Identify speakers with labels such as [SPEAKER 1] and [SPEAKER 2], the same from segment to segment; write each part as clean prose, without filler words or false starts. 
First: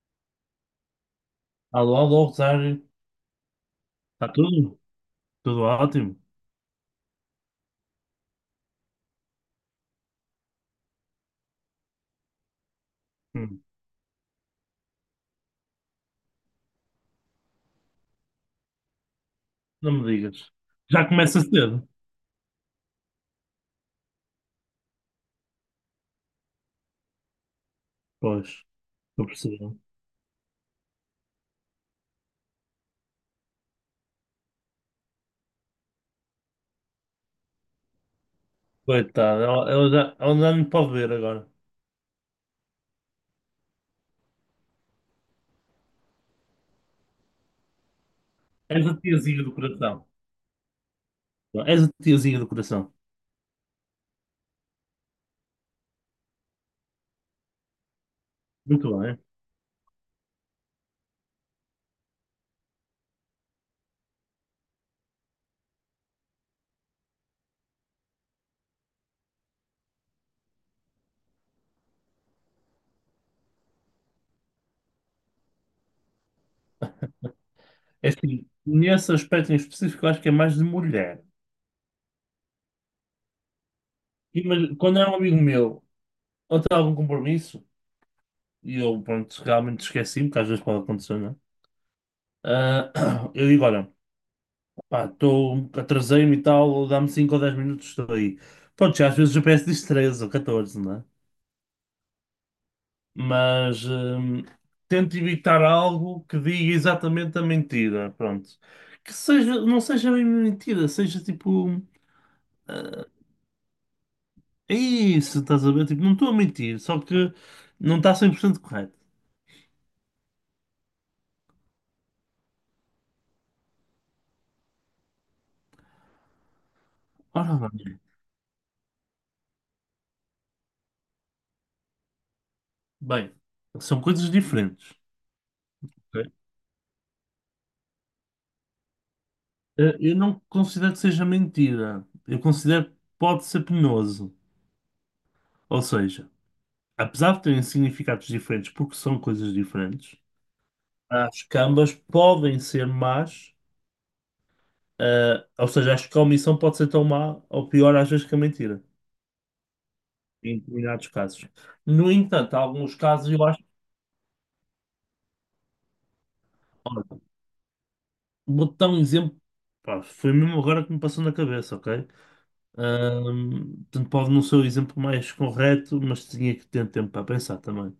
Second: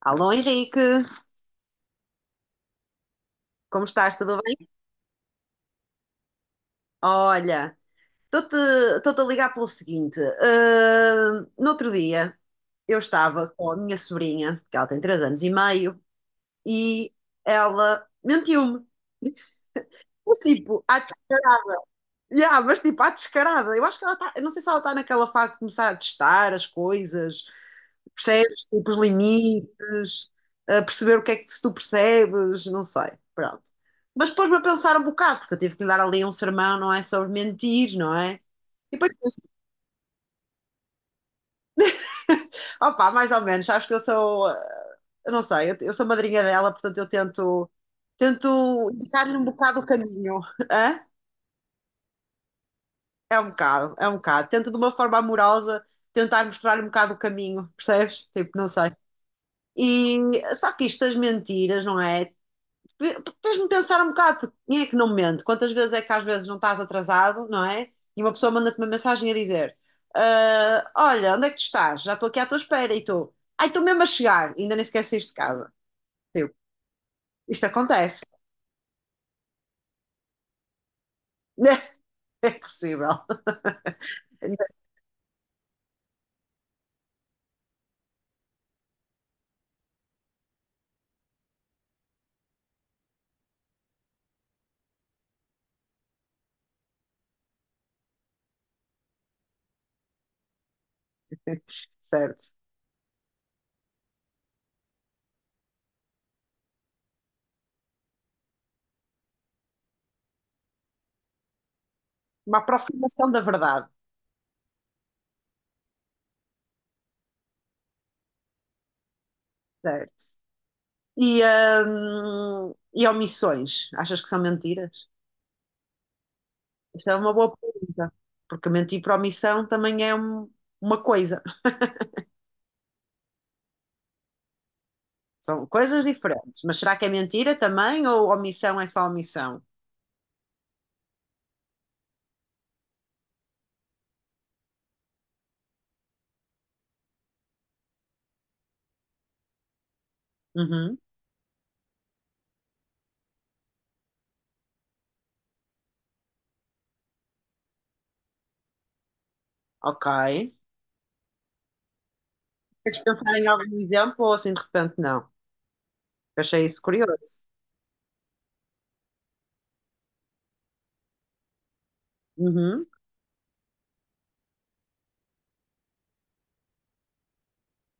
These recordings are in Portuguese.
[SPEAKER 1] Alô Henrique,
[SPEAKER 2] Alô, alô, Rosário.
[SPEAKER 1] como estás?
[SPEAKER 2] Está
[SPEAKER 1] Tudo bem?
[SPEAKER 2] tudo? Tudo ótimo?
[SPEAKER 1] Olha, estou-te estou-te a ligar pelo seguinte. No outro dia eu estava
[SPEAKER 2] Hum,
[SPEAKER 1] com a minha sobrinha, que ela tem 3 anos e meio, e ela mentiu-me.
[SPEAKER 2] não me
[SPEAKER 1] Mas
[SPEAKER 2] digas.
[SPEAKER 1] tipo, à
[SPEAKER 2] Já começa
[SPEAKER 1] descarada.
[SPEAKER 2] cedo?
[SPEAKER 1] Yeah, mas tipo, à descarada. Eu acho que ela está. Eu não sei se ela está naquela fase de começar a testar as coisas.
[SPEAKER 2] Pois,
[SPEAKER 1] Percebes? Tipo, os
[SPEAKER 2] estou percebendo.
[SPEAKER 1] limites, a perceber o que é que se tu percebes, não sei, pronto. Mas pôs-me a pensar um bocado, porque eu tive que lhe dar ali um sermão, não é? Sobre mentir, não é? E depois
[SPEAKER 2] Coitada,
[SPEAKER 1] pensei,
[SPEAKER 2] ela já me pode ver agora.
[SPEAKER 1] opá, mais ou menos, sabes que eu sou, eu não sei, eu sou madrinha dela, portanto eu tento,
[SPEAKER 2] És
[SPEAKER 1] tento
[SPEAKER 2] a
[SPEAKER 1] indicar-lhe um
[SPEAKER 2] tiazinha do
[SPEAKER 1] bocado o
[SPEAKER 2] coração.
[SPEAKER 1] caminho, hã?
[SPEAKER 2] És a tiazinha do coração.
[SPEAKER 1] É um bocado, é um bocado. Tento de uma forma amorosa tentar mostrar-lhe um bocado o caminho, percebes? Tipo, não sei.
[SPEAKER 2] Muito bem.
[SPEAKER 1] E só que isto das mentiras, não é? Fez-me pensar um bocado, porque quem é que não mente? Quantas vezes é que às vezes não estás atrasado, não é? E uma pessoa manda-te uma mensagem a dizer: "Ah, olha, onde é que tu estás? Já estou aqui à tua espera." E tu, ai, estou mesmo a chegar, e ainda nem sequer saíste de casa. Tipo, isto
[SPEAKER 2] É
[SPEAKER 1] acontece.
[SPEAKER 2] assim, nesse aspecto em específico, eu acho que é mais de mulher.
[SPEAKER 1] É possível.
[SPEAKER 2] Mas, quando é um amigo meu, ou tem algum compromisso, e eu, pronto, realmente esqueci-me, que às vezes pode acontecer, não é? Ah, eu digo, olha. Pá, atrasei-me e tal, dá-me 5 ou 10 minutos, estou aí. Pronto, já às vezes o GPS diz 13 ou 14, não é?
[SPEAKER 1] Certo.
[SPEAKER 2] Mas tento evitar algo que diga exatamente a mentira, pronto. Que seja, não seja bem mentira, seja tipo,
[SPEAKER 1] Uma
[SPEAKER 2] "Ah,
[SPEAKER 1] aproximação da verdade.
[SPEAKER 2] é isso, estás a ver? Tipo, não estou a mentir, só que não está 100% correto."
[SPEAKER 1] Certo. E, e omissões, achas que são mentiras? Isso é uma boa
[SPEAKER 2] Ora bem,
[SPEAKER 1] pergunta, porque mentir por omissão também é uma coisa.
[SPEAKER 2] bem, são coisas diferentes.
[SPEAKER 1] São coisas
[SPEAKER 2] Ok?
[SPEAKER 1] diferentes. Mas será que é mentira também ou omissão é só omissão?
[SPEAKER 2] Eu não considero que seja mentira, eu considero que pode ser penoso. Ou seja, apesar de terem significados diferentes, porque são coisas diferentes,
[SPEAKER 1] Uhum,
[SPEAKER 2] as que ambas podem ser más, ou seja, acho que a omissão pode ser tão má ou pior às vezes que a mentira,
[SPEAKER 1] ok.
[SPEAKER 2] em determinados casos. No entanto, há alguns
[SPEAKER 1] Queres
[SPEAKER 2] casos
[SPEAKER 1] pensar
[SPEAKER 2] eu
[SPEAKER 1] em
[SPEAKER 2] acho.
[SPEAKER 1] algum exemplo ou assim de repente não? Eu achei isso
[SPEAKER 2] Olha,
[SPEAKER 1] curioso.
[SPEAKER 2] vou dar um exemplo, pá, foi mesmo agora que me passou na cabeça, ok?
[SPEAKER 1] Uhum,
[SPEAKER 2] Portanto, pode não ser o exemplo mais correto, mas tinha que ter tempo para pensar também.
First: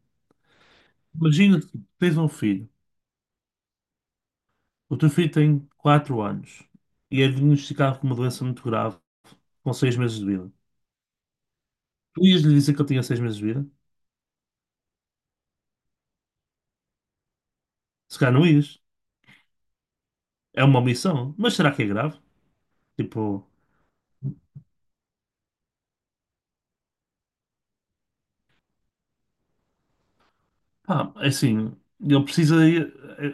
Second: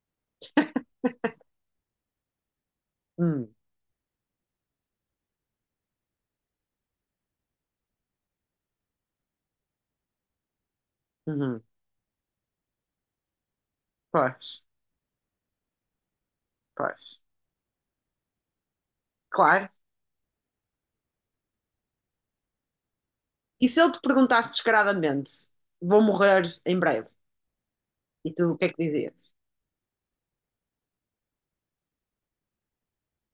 [SPEAKER 2] Imagina que tens um filho,
[SPEAKER 1] uhum,
[SPEAKER 2] o teu filho tem 4 anos e é diagnosticado com uma doença muito grave com 6 meses de vida.
[SPEAKER 1] uhum.
[SPEAKER 2] Tu ias lhe dizer que ele tinha 6 meses de vida?
[SPEAKER 1] Pois, pois.
[SPEAKER 2] Se calhar não ias.
[SPEAKER 1] Claro.
[SPEAKER 2] É uma omissão. Mas será que é grave? Tipo,
[SPEAKER 1] E se eu te perguntasse descaradamente, vou morrer em breve, e tu o que é que dizias?
[SPEAKER 2] pá, é assim, ele precisa.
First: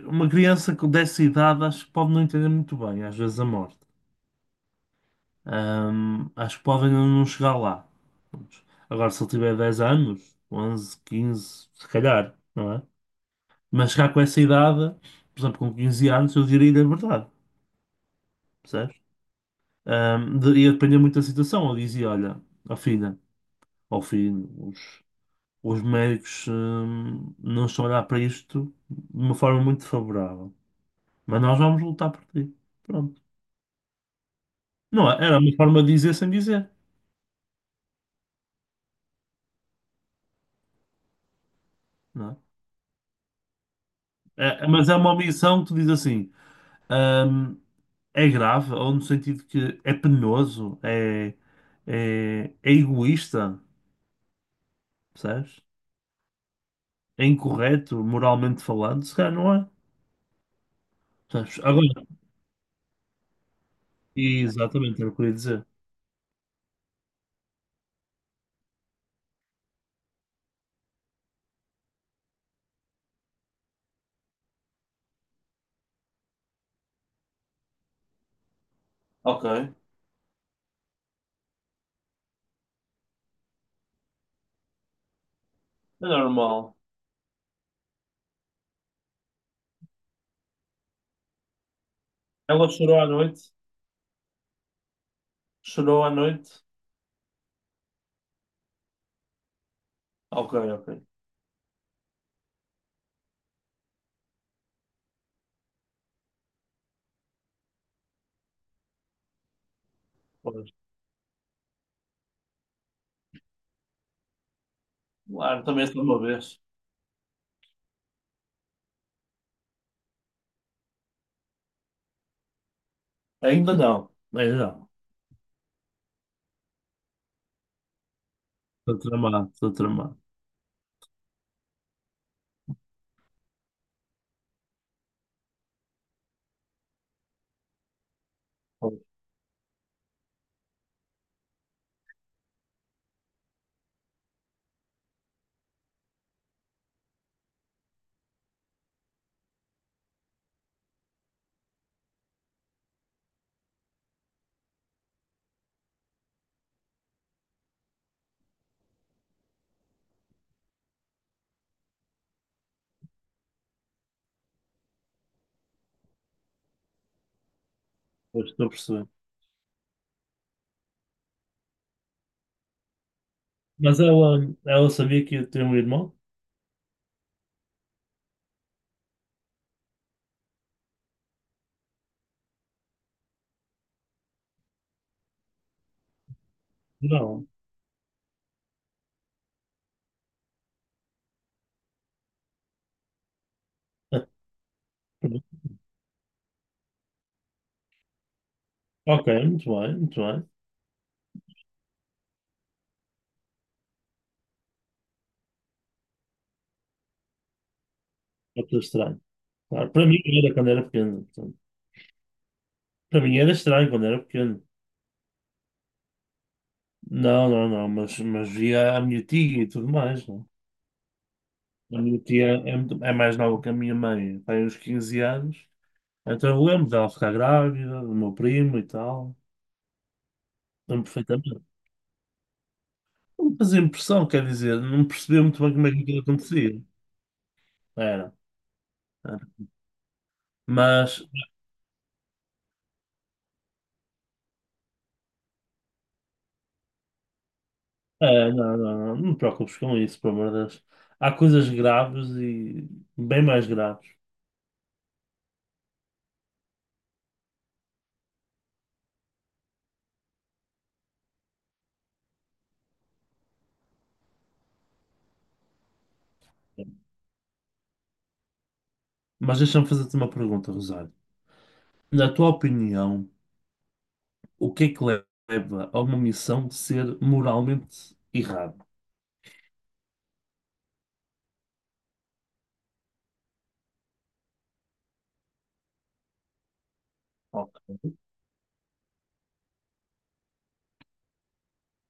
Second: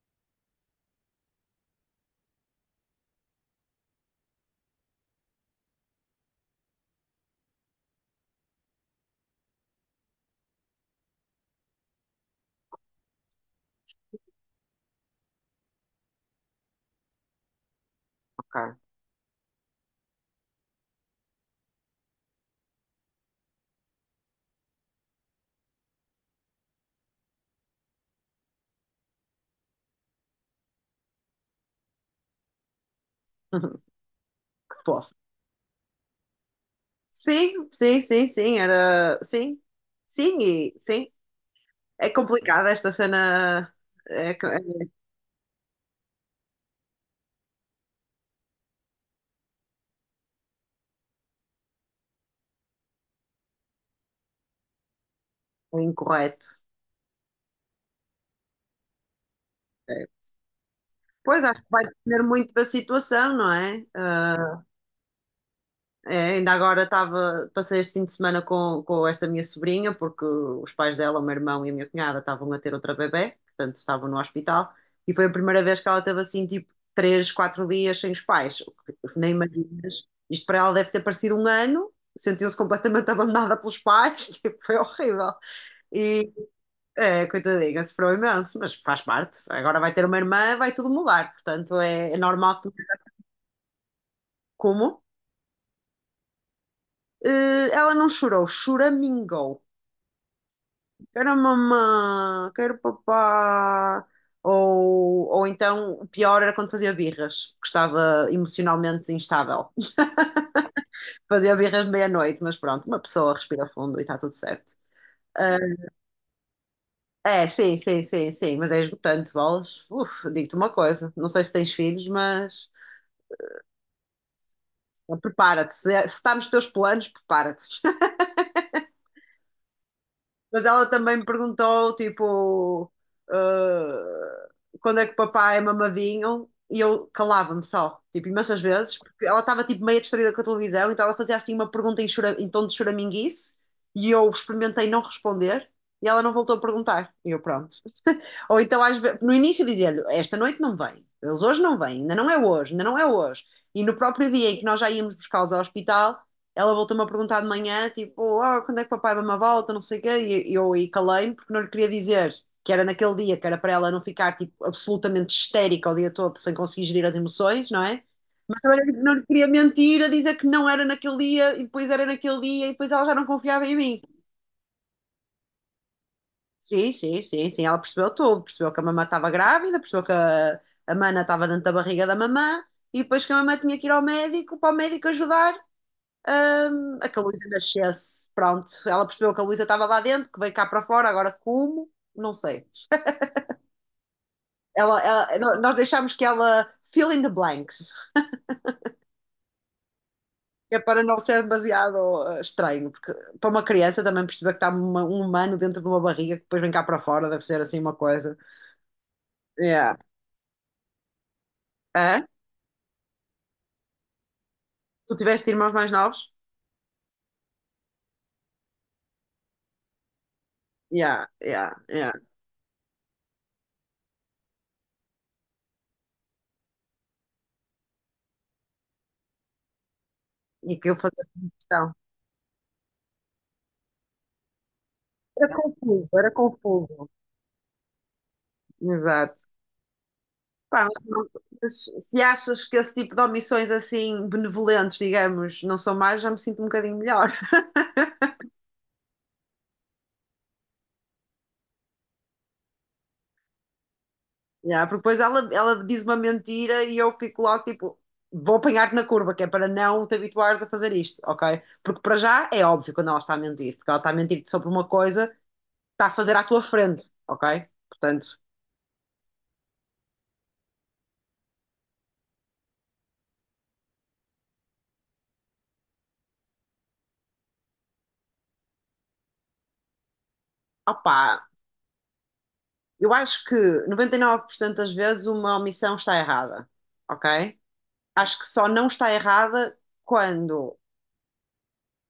[SPEAKER 2] Uma criança com dessa idade acho que pode não entender muito bem, às vezes, a morte. Acho que pode ainda não chegar lá. Prontos. Agora, se ele tiver 10 anos, 11, 15, se calhar, não é? Mas chegar com essa idade, por exemplo, com 15 anos, eu diria-lhe a verdade,
[SPEAKER 1] Ok.
[SPEAKER 2] percebes? Ia depender muito da situação. Eu dizia: olha, ó filha. Ao fim, os médicos, não estão a olhar para isto de uma forma muito favorável. Mas nós vamos lutar por ti. Pronto.
[SPEAKER 1] Que
[SPEAKER 2] Não,
[SPEAKER 1] fofo.
[SPEAKER 2] era uma forma de dizer sem dizer,
[SPEAKER 1] Sim, sim, sim, sim, era. Sim, sim, e sim. É
[SPEAKER 2] não
[SPEAKER 1] complicado esta cena. É,
[SPEAKER 2] é?
[SPEAKER 1] é
[SPEAKER 2] Mas é uma omissão que tu dizes assim, hum, é grave, ou no sentido que é penoso, é egoísta, percebes?
[SPEAKER 1] incorreto.
[SPEAKER 2] É incorreto, moralmente falando, se calhar não é.
[SPEAKER 1] É. Pois,
[SPEAKER 2] Percebes?
[SPEAKER 1] acho que vai
[SPEAKER 2] Agora,
[SPEAKER 1] depender muito da situação, não é? Ah,
[SPEAKER 2] exatamente, era o que eu ia dizer.
[SPEAKER 1] é, ainda agora estava, passei este fim de semana com esta minha sobrinha, porque os pais dela, o meu irmão e a minha cunhada, estavam a ter outra bebé, portanto estavam no hospital, e foi a primeira vez que ela teve assim, tipo, três, quatro dias sem os pais, o que nem
[SPEAKER 2] Ok, é
[SPEAKER 1] imaginas. Isto para ela deve ter parecido um ano, sentiu-se completamente abandonada pelos pais, tipo, foi horrível. E,
[SPEAKER 2] normal.
[SPEAKER 1] é, coitadinha, sofreu imenso, mas faz parte. Agora vai ter uma irmã, vai tudo mudar, portanto é normal
[SPEAKER 2] Ela
[SPEAKER 1] que...
[SPEAKER 2] chorou à noite.
[SPEAKER 1] Como?
[SPEAKER 2] Chorou à noite?
[SPEAKER 1] Ela não chorou, choramingou.
[SPEAKER 2] Ok, ok.
[SPEAKER 1] Quero mamã, quero papá. Ou então, o pior era quando fazia birras, porque estava emocionalmente instável.
[SPEAKER 2] Pois.
[SPEAKER 1] Fazia birras de meia-noite, mas pronto, uma pessoa respira fundo e está tudo certo. Ah,
[SPEAKER 2] Claro, também só uma vez.
[SPEAKER 1] é, sim, sim, sim, sim, mas é esgotante, bolas. Uf, digo-te uma coisa, não sei se tens filhos, mas
[SPEAKER 2] Ainda não, ainda não.
[SPEAKER 1] prepara-te. Se, é, se está nos teus planos, prepara-te.
[SPEAKER 2] Estou tramado, estou tramado.
[SPEAKER 1] Mas ela também me perguntou, tipo, ah, quando é que o papai mamadinho? E eu calava-me só, tipo, imensas vezes,
[SPEAKER 2] Pois,
[SPEAKER 1] porque ela estava, tipo, meio distraída com a televisão, então ela fazia, assim, uma pergunta em, em tom de choraminguice, e eu experimentei não responder, e ela não voltou a perguntar. E eu, pronto. Ou então, no início, dizia-lhe: "Esta noite não vem, eles hoje não vêm, ainda não é hoje, ainda não é hoje." E no próprio dia em que nós já íamos buscá-los ao hospital, ela voltou-me a perguntar de manhã: Tipo, "Oh, quando é que papai vai uma volta? Não sei o quê." E eu aí calei-me porque não lhe queria dizer que era naquele dia, que era para ela não ficar tipo, absolutamente histérica o dia todo sem conseguir gerir as emoções, não é?
[SPEAKER 2] pois,
[SPEAKER 1] Mas
[SPEAKER 2] estou a
[SPEAKER 1] também
[SPEAKER 2] perceber.
[SPEAKER 1] não lhe queria mentir a dizer que não era naquele dia e depois era naquele dia e depois ela já não confiava em
[SPEAKER 2] Mas
[SPEAKER 1] mim.
[SPEAKER 2] ela sabia que eu tenho um irmão?
[SPEAKER 1] Sim, sim, sim, sim. Ela percebeu tudo. Percebeu que a mamã estava grávida, percebeu que a mana estava dentro da barriga da mamã e depois que a mamã tinha que ir ao médico para o médico ajudar a que a
[SPEAKER 2] Não.
[SPEAKER 1] Luísa nascesse. Pronto, ela percebeu que a Luísa estava lá dentro, que veio cá para fora, agora como? Não sei.
[SPEAKER 2] Pronto.
[SPEAKER 1] Nós deixámos que ela fill in the blanks,
[SPEAKER 2] Ok, muito bem, muito bem.
[SPEAKER 1] que é para não ser demasiado estranho, porque para uma criança também perceber que está um humano dentro de uma barriga que depois vem cá para fora, deve ser assim uma coisa.
[SPEAKER 2] Pode ser estranho. Claro,
[SPEAKER 1] Yeah.
[SPEAKER 2] para mim era quando era pequeno. Portanto.
[SPEAKER 1] é
[SPEAKER 2] Para mim era estranho quando era pequeno.
[SPEAKER 1] Tu tiveste irmãos mais novos?
[SPEAKER 2] Não, não, não, mas via a minha tia e tudo mais. Não?
[SPEAKER 1] Yeah, yeah,
[SPEAKER 2] É? A
[SPEAKER 1] yeah.
[SPEAKER 2] minha tia é, muito- é mais nova que a minha mãe, tem uns 15 anos. Então eu lembro dela ficar grávida, do meu primo e tal.
[SPEAKER 1] E que eu
[SPEAKER 2] Lembro
[SPEAKER 1] fazia
[SPEAKER 2] perfeitamente.
[SPEAKER 1] questão.
[SPEAKER 2] Não me fazia impressão, quer dizer, não percebia
[SPEAKER 1] Era
[SPEAKER 2] muito bem como é que
[SPEAKER 1] confuso,
[SPEAKER 2] aquilo
[SPEAKER 1] era
[SPEAKER 2] acontecia.
[SPEAKER 1] confuso.
[SPEAKER 2] Era. Era.
[SPEAKER 1] Exato. Pá, mas,
[SPEAKER 2] Mas,
[SPEAKER 1] mas se achas que esse tipo de omissões assim benevolentes, digamos, não são mais, já me sinto um bocadinho melhor.
[SPEAKER 2] é, não, não, não, não te preocupes com isso, pelo amor de Deus. Há coisas graves e bem mais graves.
[SPEAKER 1] Yeah, porque depois ela diz uma mentira e eu fico logo tipo, vou apanhar-te na curva, que é para não te habituares a fazer isto, ok? Porque para já é óbvio quando ela está a mentir, porque ela está a mentir-te sobre uma coisa, está a fazer à tua frente, ok? Portanto,
[SPEAKER 2] Mas deixa-me fazer-te uma pergunta, Rosário. Na tua opinião, o que é que leva a uma missão de ser moralmente errada?
[SPEAKER 1] opá, eu acho que 99% das vezes uma omissão está errada, ok?
[SPEAKER 2] Ok,
[SPEAKER 1] Acho que só não está errada quando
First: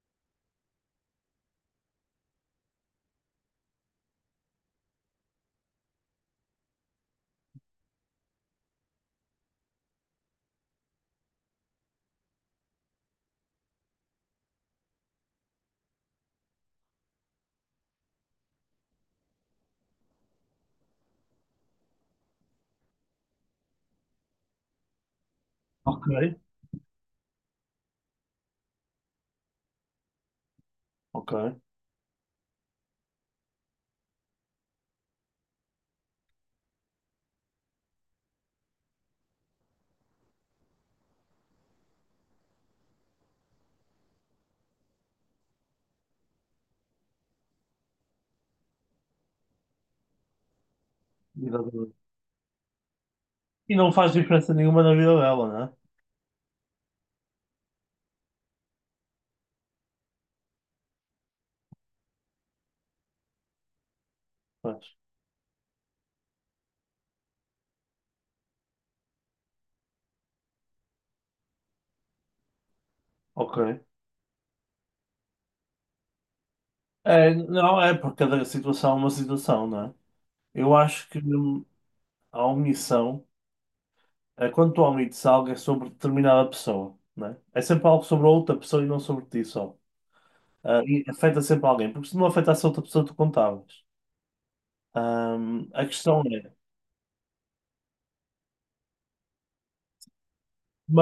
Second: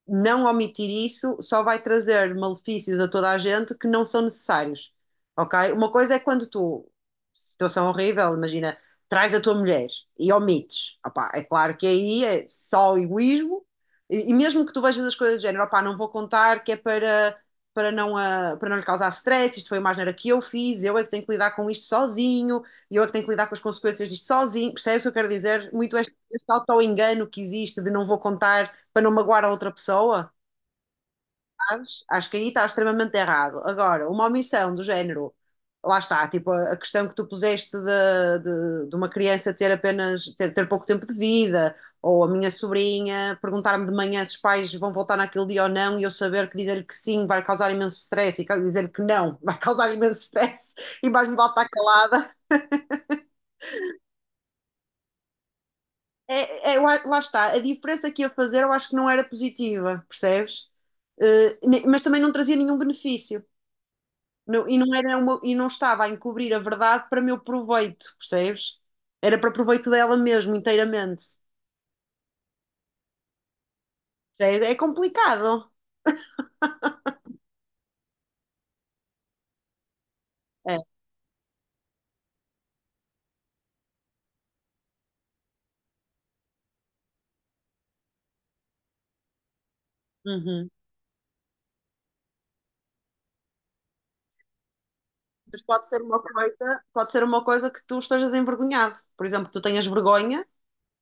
[SPEAKER 1] não omitir isso só vai trazer malefícios a toda a gente que não são necessários, ok? Uma coisa é quando tu, situação horrível, imagina, traz a tua mulher e omites, opá, é claro que aí é só egoísmo, e mesmo que tu vejas as coisas do género, opá, não vou contar que é para, não, para não lhe causar stress, isto foi uma asneira que eu fiz, eu é que tenho que lidar com isto sozinho, e eu é que tenho que lidar com as consequências disto sozinho, percebes o que eu quero dizer? Muito
[SPEAKER 2] ok.
[SPEAKER 1] este auto-engano que existe de não vou contar para não magoar a outra pessoa,
[SPEAKER 2] Ok.
[SPEAKER 1] sabes? Acho que aí está extremamente errado. Agora, uma omissão do género, lá está, tipo a questão que tu puseste de uma criança ter apenas ter pouco tempo de vida, ou a minha sobrinha perguntar-me de manhã se os pais vão voltar naquele dia ou não, e eu saber que dizer que sim vai causar imenso stress, e dizer que não vai causar imenso stress, e mais me vale estar calada.
[SPEAKER 2] E não faz diferença nenhuma na vida dela, né é?
[SPEAKER 1] É, é. Lá está, a diferença que ia fazer eu acho que não era positiva, percebes? Mas também não trazia nenhum benefício. E, não era e não estava a encobrir a verdade para meu proveito, percebes? Era para proveito dela mesmo, inteiramente.
[SPEAKER 2] Ok.
[SPEAKER 1] É complicado.
[SPEAKER 2] É, não, é porque cada situação é uma situação, não é? Eu
[SPEAKER 1] É.
[SPEAKER 2] acho que a omissão, é, quando tu omites algo, é sobre determinada pessoa, não é? É sempre algo sobre a outra pessoa e não sobre ti só.
[SPEAKER 1] Uhum.
[SPEAKER 2] Ah, e afeta sempre alguém, porque se não afetasse a outra pessoa, tu contavas.
[SPEAKER 1] Mas
[SPEAKER 2] A
[SPEAKER 1] pode ser uma
[SPEAKER 2] questão é,
[SPEAKER 1] coisa, pode ser uma coisa que tu estejas envergonhado. Por exemplo, que tu tenhas vergonha.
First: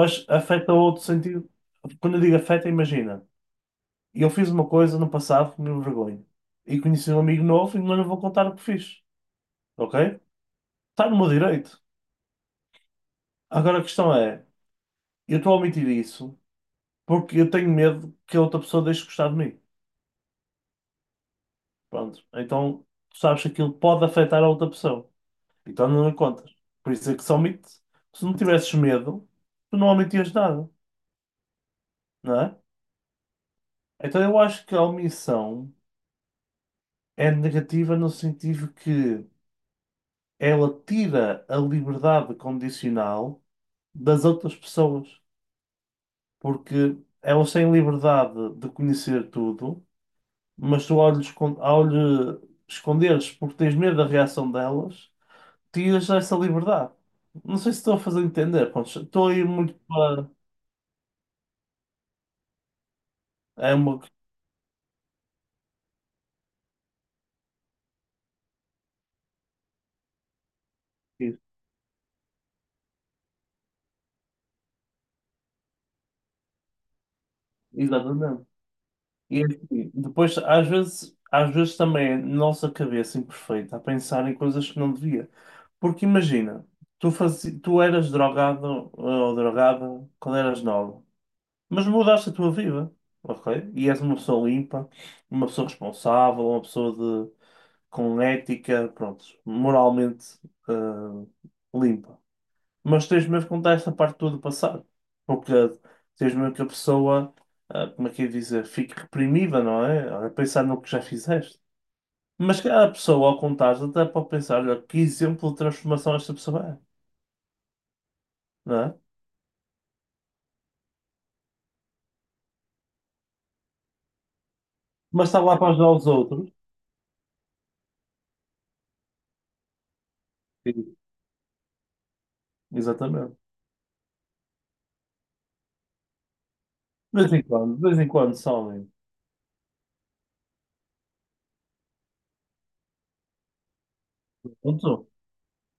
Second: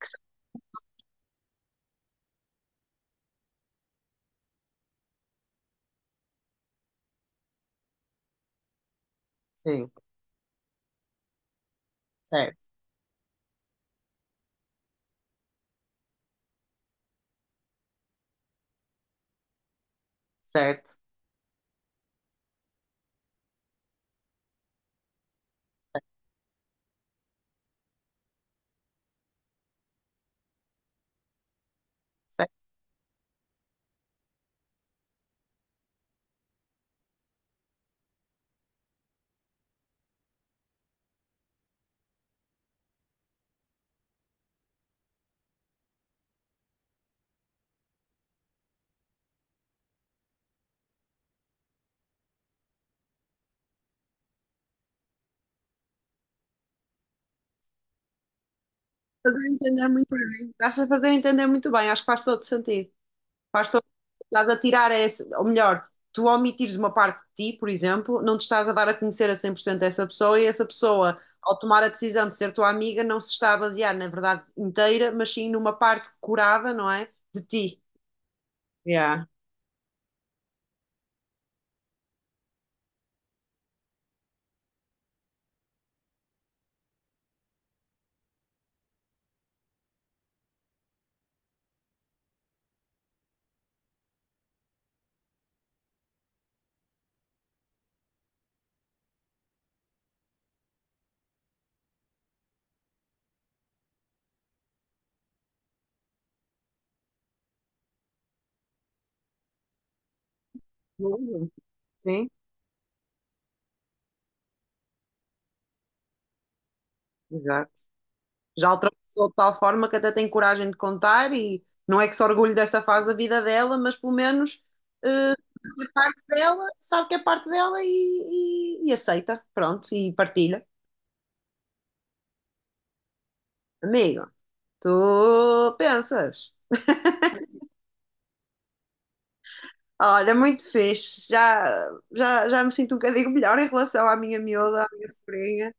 [SPEAKER 1] Que se-
[SPEAKER 2] afeta outro sentido. Quando eu digo afeta, imagina, eu fiz uma coisa no passado que me envergonho e conheci um amigo novo e não lhe vou contar o que fiz,
[SPEAKER 1] Sim,
[SPEAKER 2] ok? Está no meu direito.
[SPEAKER 1] certo,
[SPEAKER 2] Agora a questão é. Eu estou a omitir isso porque eu tenho medo que a outra pessoa deixe de gostar de mim.
[SPEAKER 1] certo,
[SPEAKER 2] Pronto. Então, tu sabes que aquilo pode afetar a outra pessoa. Então não lhe contas. Por isso é que se omite. Se não tivesses medo, tu não omitias nada, não é?
[SPEAKER 1] certo.
[SPEAKER 2] Então eu acho que a omissão é negativa no sentido que ela tira a liberdade condicional das outras pessoas. Porque elas têm liberdade de conhecer tudo mas tu ao lhe, ao lhe esconderes porque tens medo da reação delas, tiras essa liberdade. Não sei se estou a fazer entender. Pronto, estou a ir
[SPEAKER 1] Fazer
[SPEAKER 2] muito
[SPEAKER 1] entender muito
[SPEAKER 2] para.
[SPEAKER 1] bem. Estás a fazer entender muito bem, acho que faz todo sentido. Faz
[SPEAKER 2] É
[SPEAKER 1] todo...
[SPEAKER 2] uma
[SPEAKER 1] Estás a tirar esse, ou melhor, tu omitires uma parte de ti, por exemplo, não te estás a dar a conhecer a 100% essa pessoa e essa pessoa,
[SPEAKER 2] questão.
[SPEAKER 1] ao tomar a decisão de ser tua amiga, não se está a basear na verdade inteira, mas sim numa parte curada, não é? De ti.
[SPEAKER 2] Exatamente.
[SPEAKER 1] Yeah.
[SPEAKER 2] E é assim, depois, às vezes também é nossa cabeça imperfeita a pensar em coisas que não devia. Porque imagina, tu, tu eras drogado ou drogada quando eras nova. Mas mudaste a tua vida, ok? E és uma pessoa limpa, uma pessoa responsável, uma pessoa de, com ética, pronto, moralmente eh, limpa. Mas tens mesmo que contar essa parte toda do passado, porque tens mesmo que a pessoa, como é que eu ia dizer, fique reprimida, não é? A pensar no que já fizeste.
[SPEAKER 1] Sim,
[SPEAKER 2] Mas cada pessoa, ao contar até pode pensar, olha, que exemplo de transformação esta pessoa é,
[SPEAKER 1] exato. Já
[SPEAKER 2] não é?
[SPEAKER 1] ultrapassou de tal forma que até tem coragem de contar e não é que se orgulhe dessa fase da vida dela, mas pelo menos
[SPEAKER 2] Mas
[SPEAKER 1] eh,
[SPEAKER 2] está lá para ajudar os outros.
[SPEAKER 1] dela, sabe que é parte dela e aceita, pronto, e partilha.
[SPEAKER 2] Sim. Exatamente.
[SPEAKER 1] Amigo, tu pensas?
[SPEAKER 2] De vez em quando, de vez em quando, somem.
[SPEAKER 1] Olha, muito fixe. Já me sinto um bocadinho melhor em relação à minha miúda, à
[SPEAKER 2] Pronto,
[SPEAKER 1] minha sobrinha.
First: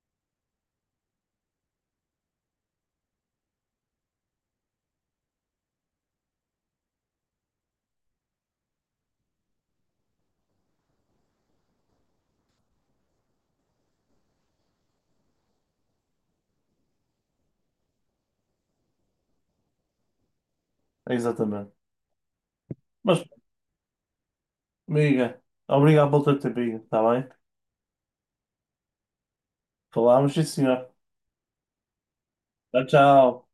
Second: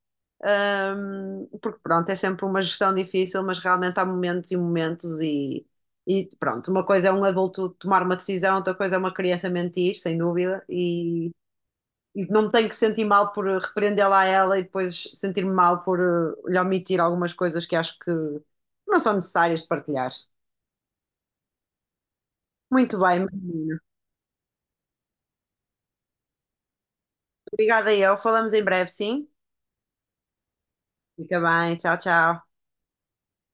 [SPEAKER 1] Porque pronto, é sempre uma gestão difícil, mas realmente há momentos e momentos e pronto, uma coisa é um adulto tomar uma decisão, outra coisa é uma criança mentir, sem dúvida, e não me tenho que sentir mal por repreendê-la a ela e depois sentir-me mal por lhe omitir algumas coisas que acho que não são necessárias de partilhar.
[SPEAKER 2] exatamente.
[SPEAKER 1] Muito
[SPEAKER 2] Mas,
[SPEAKER 1] bem, menina.
[SPEAKER 2] amiga, obrigado pelo teu tempinho, está bem?
[SPEAKER 1] Obrigada, eu. Falamos em breve, sim?
[SPEAKER 2] Falámos, sim, senhor.
[SPEAKER 1] Fica bem. Tchau, tchau.
[SPEAKER 2] Tchau, tchau.